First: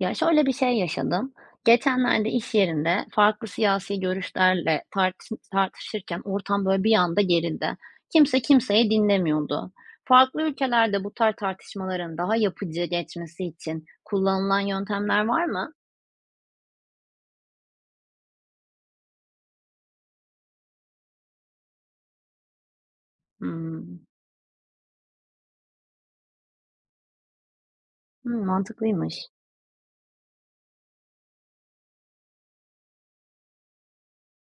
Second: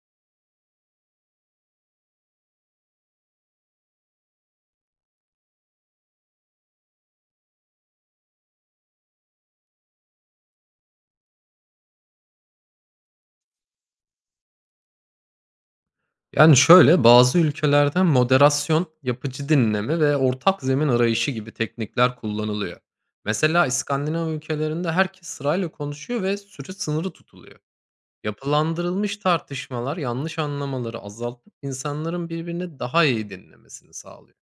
Ya, şöyle bir şey yaşadım. Geçenlerde iş yerinde farklı siyasi görüşlerle tartışırken ortam böyle bir anda gerildi. Kimse kimseyi dinlemiyordu. Farklı ülkelerde bu tarz tartışmaların daha yapıcı geçmesi için kullanılan yöntemler var mı? Yani, şöyle, bazı ülkelerde moderasyon, yapıcı dinleme ve ortak zemin arayışı gibi teknikler kullanılıyor. Mesela Hımm. İskandinav ülkelerinde herkes sırayla konuşuyor ve süre sınırı tutuluyor. Hımm, Yapılandırılmış mantıklıymış. tartışmalar yanlış anlamaları azaltıp insanların birbirini daha iyi dinlemesini sağlıyor.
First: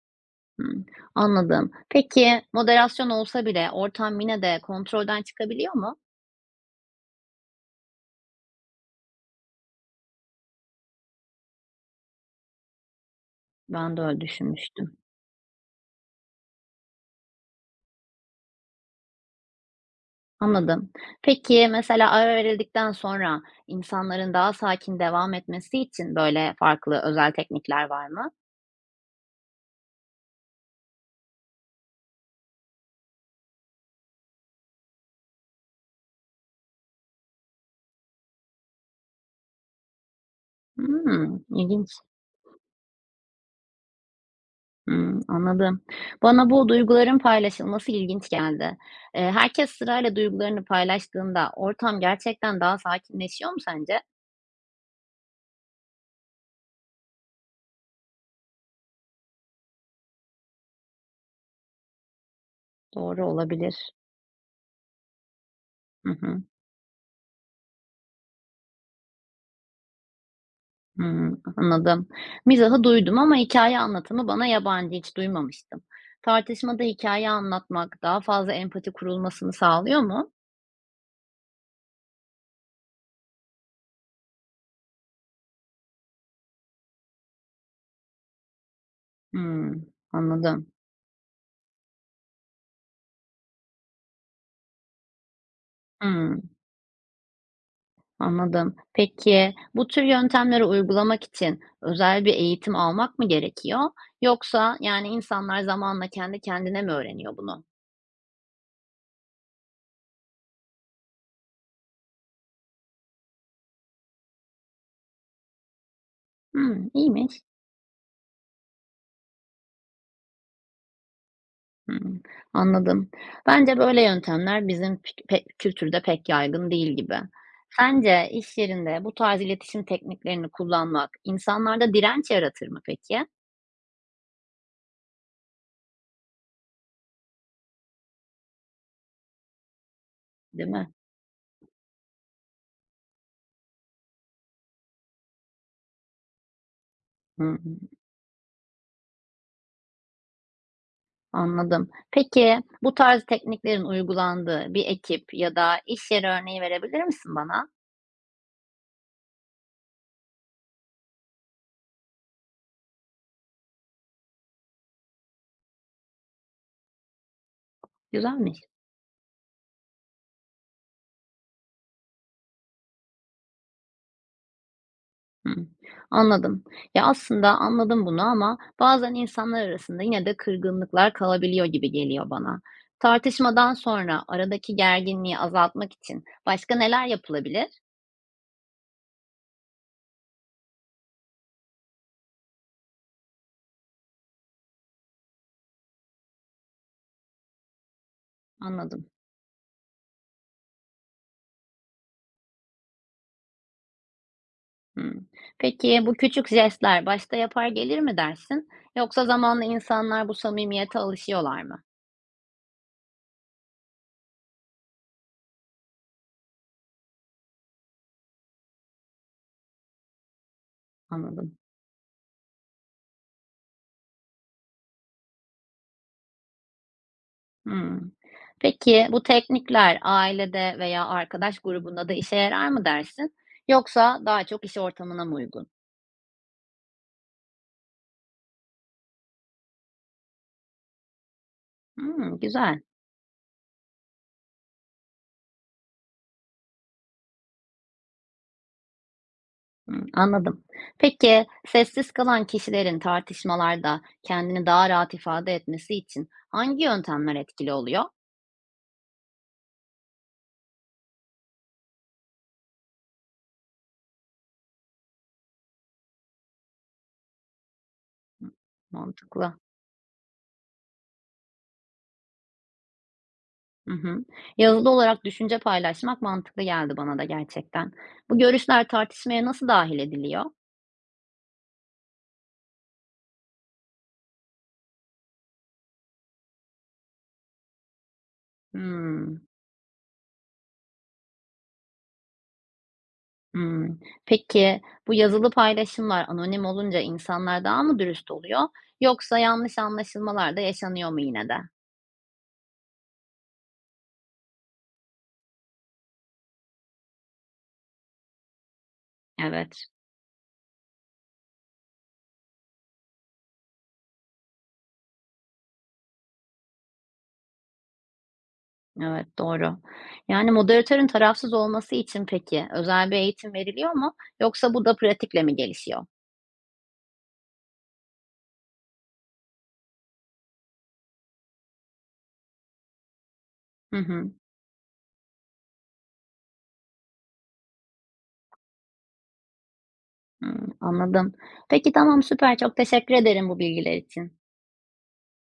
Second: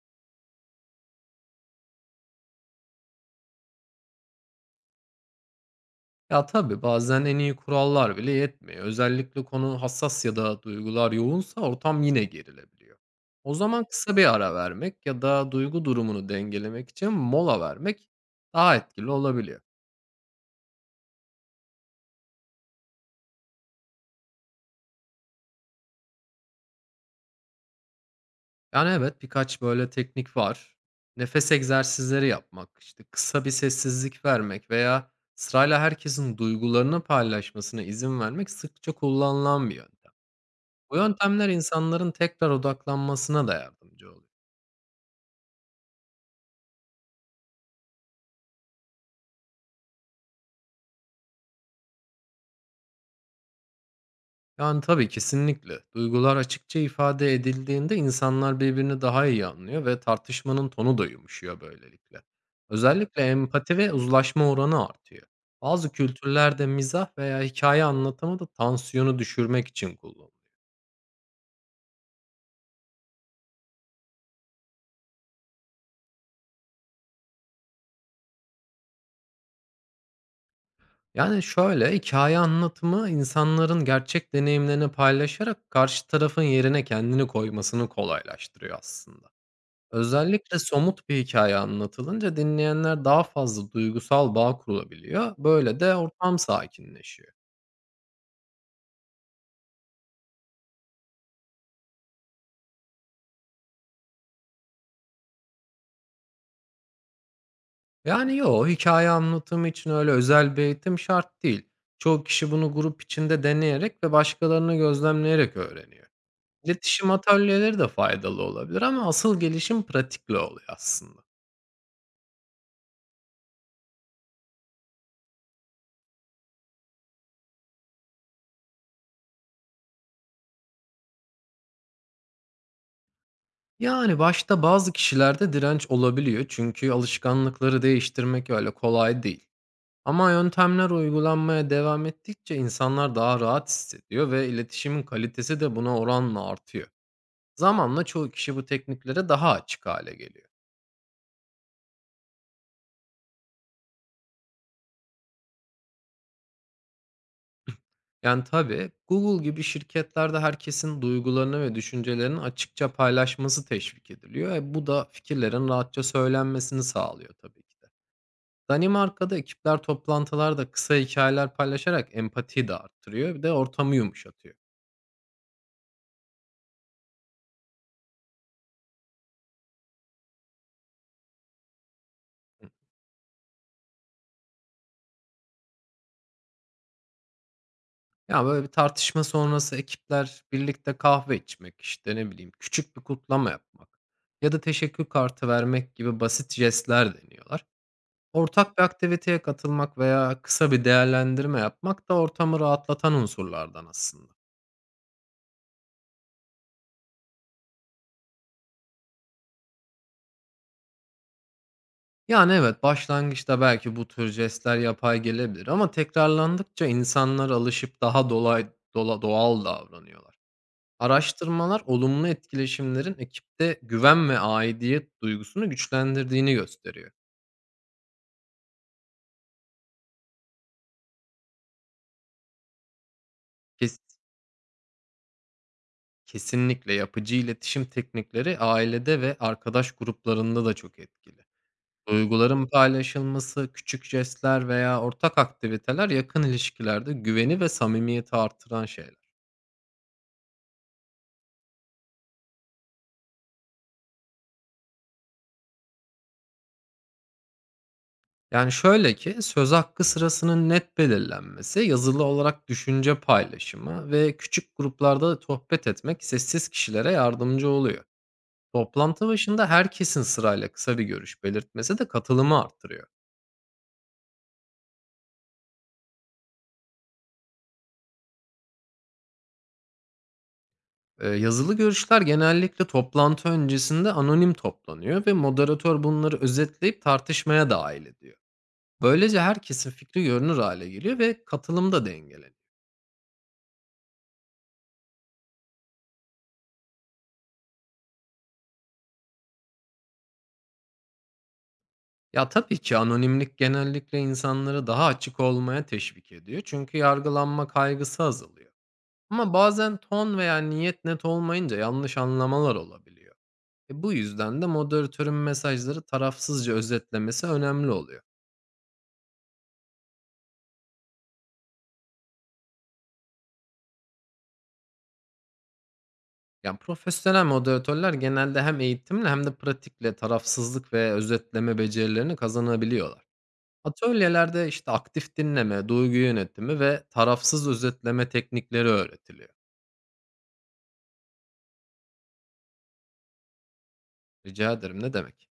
Hımm, anladım. Peki, moderasyon olsa bile ortam yine de kontrolden çıkabiliyor mu? Ya, tabii, bazen en iyi kurallar bile yetmiyor. Özellikle konu hassas ya da duygular yoğunsa ortam yine gerilebiliyor. O zaman Ben de kısa öyle bir ara düşünmüştüm. vermek ya da duygu durumunu dengelemek için mola vermek daha etkili olabiliyor. Anladım. Peki, mesela ara verildikten sonra insanların daha sakin devam etmesi için, böyle, farklı özel teknikler var mı? Yani, evet, birkaç böyle teknik var. Nefes egzersizleri yapmak, işte, kısa bir sessizlik vermek veya sırayla herkesin duygularını paylaşmasına izin vermek sıkça kullanılan bir yöntem. Bu Hımm, yöntemler ilginç. insanların tekrar odaklanmasına da yardımcı oluyor. Hımm, anladım. Bana bu duyguların paylaşılması ilginç geldi. Herkes sırayla duygularını paylaştığında ortam gerçekten daha sakinleşiyor mu sence? Yani, tabii, kesinlikle. Duygular açıkça ifade edildiğinde insanlar birbirini daha iyi anlıyor ve tartışmanın tonu da yumuşuyor böylelikle. Özellikle Doğru empati olabilir. ve uzlaşma oranı artıyor. Bazı Hı hı. kültürlerde mizah veya hikaye anlatımı da tansiyonu düşürmek için kullanılıyor. Hımm, anladım. Mizahı duydum ama hikaye anlatımı bana yabancı, hiç duymamıştım. Tartışmada hikaye anlatmak daha fazla empati kurulmasını sağlıyor mu? Yani, şöyle, hikaye anlatımı insanların gerçek deneyimlerini paylaşarak karşı tarafın yerine kendini koymasını kolaylaştırıyor aslında. Hımm, Özellikle anladım. somut bir hikaye anlatılınca dinleyenler daha fazla duygusal bağ kurulabiliyor. Böyle de ortam Hımm, sakinleşiyor. anladım. Peki, bu tür yöntemleri uygulamak için özel bir eğitim almak mı gerekiyor? Yoksa, yani, insanlar zamanla kendi kendine mi öğreniyor bunu? Yani yo, hikaye anlatımı için öyle özel bir eğitim şart değil. Çoğu kişi bunu grup içinde deneyerek ve başkalarını gözlemleyerek öğreniyor. Hımm, İletişim iyiymiş. atölyeleri de faydalı olabilir ama asıl gelişim pratikle oluyor aslında. Hımm, anladım. Bence böyle yöntemler bizim pik pe kültürde pek yaygın değil gibi. Sence iş yerinde bu tarz iletişim tekniklerini kullanmak insanlarda direnç yaratır mı peki? Yani başta bazı kişilerde direnç olabiliyor çünkü alışkanlıkları değiştirmek öyle kolay değil. Ama Değil mi? yöntemler uygulanmaya devam ettikçe insanlar daha rahat hissediyor ve iletişimin kalitesi de buna oranla artıyor. Hı hı, Zamanla çoğu kişi bu tekniklere daha açık hale geliyor. anladım. Peki bu tarz tekniklerin uygulandığı bir ekip ya da iş yeri örneği verebilir misin bana? Yani tabii Google gibi şirketlerde herkesin duygularını ve düşüncelerini açıkça paylaşması teşvik ediliyor. E bu da fikirlerin rahatça söylenmesini sağlıyor tabii ki de. Güzelmiş. Danimarka'da ekipler toplantılarda kısa hikayeler paylaşarak empatiyi de arttırıyor ve de ortamı yumuşatıyor. Hımm. Anladım. Ya, aslında anladım bunu ama bazen insanlar arasında yine de kırgınlıklar kalabiliyor gibi geliyor bana. Tartışmadan sonra aradaki gerginliği azaltmak için başka neler yapılabilir? Ya, böyle bir tartışma sonrası ekipler birlikte kahve içmek, işte, ne bileyim, küçük bir kutlama yapmak ya da teşekkür kartı vermek gibi basit jestler deniyorlar. Ortak bir Anladım. aktiviteye katılmak veya kısa bir değerlendirme yapmak da ortamı rahatlatan unsurlardan aslında. Hımm. Peki bu küçük jestler başta yapar gelir mi dersin yoksa zamanla insanlar bu samimiyete alışıyorlar mı? Yani evet, başlangıçta belki bu tür jestler yapay gelebilir ama tekrarlandıkça insanlar alışıp daha dolay dola doğal davranıyorlar. Anladım. Araştırmalar olumlu etkileşimlerin ekipte güven ve aidiyet duygusunu güçlendirdiğini gösteriyor. Hımm. Peki bu teknikler ailede veya arkadaş grubunda da işe yarar mı dersin Kes- yoksa daha çok iş ortamına mı uygun? Kesinlikle yapıcı iletişim teknikleri ailede ve arkadaş gruplarında da çok etkili. Hımm, Duyguların güzel. paylaşılması, küçük jestler veya ortak aktiviteler yakın ilişkilerde güveni ve samimiyeti artıran şeyler. Hımm, anladım. Peki, sessiz kalan kişilerin tartışmalarda kendini daha rahat ifade etmesi için hangi yöntemler etkili oluyor? Yani şöyle ki söz hakkı sırasının net belirlenmesi, yazılı olarak düşünce paylaşımı ve küçük gruplarda sohbet etmek sessiz kişilere yardımcı oluyor. Hı, Toplantı mantıklı. başında herkesin sırayla kısa bir görüş belirtmesi de katılımı arttırıyor. Hı hı. Yazılı olarak düşünce paylaşmak mantıklı geldi bana da gerçekten. Bu görüşler tartışmaya nasıl dahil ediliyor? Yazılı görüşler genellikle toplantı öncesinde anonim toplanıyor ve moderatör bunları özetleyip tartışmaya dahil ediyor. Böylece Hımm. herkesin fikri görünür hale geliyor ve katılım da dengeleniyor. Hımm. Peki, bu yazılı paylaşımlar anonim olunca insanlar daha mı dürüst oluyor yoksa yanlış anlaşılmalar da yaşanıyor mu yine de? Ya tabii ki anonimlik genellikle insanları daha açık olmaya teşvik ediyor çünkü yargılanma kaygısı azalıyor. Ama Evet. bazen ton veya niyet net olmayınca yanlış anlamalar olabiliyor. Bu yüzden de moderatörün mesajları tarafsızca özetlemesi önemli oluyor. Evet, doğru. Yani moderatörün tarafsız olması için peki özel bir eğitim veriliyor mu yoksa bu da pratikle mi gelişiyor? Yani profesyonel moderatörler genelde hem eğitimle hem de pratikle tarafsızlık ve özetleme becerilerini kazanabiliyorlar. Hı hı. Atölyelerde işte aktif dinleme, duygu yönetimi ve tarafsız özetleme teknikleri öğretiliyor. Hımm, anladım. Peki, tamam, süper. Çok teşekkür ederim bu bilgiler için. Rica ederim, ne demek?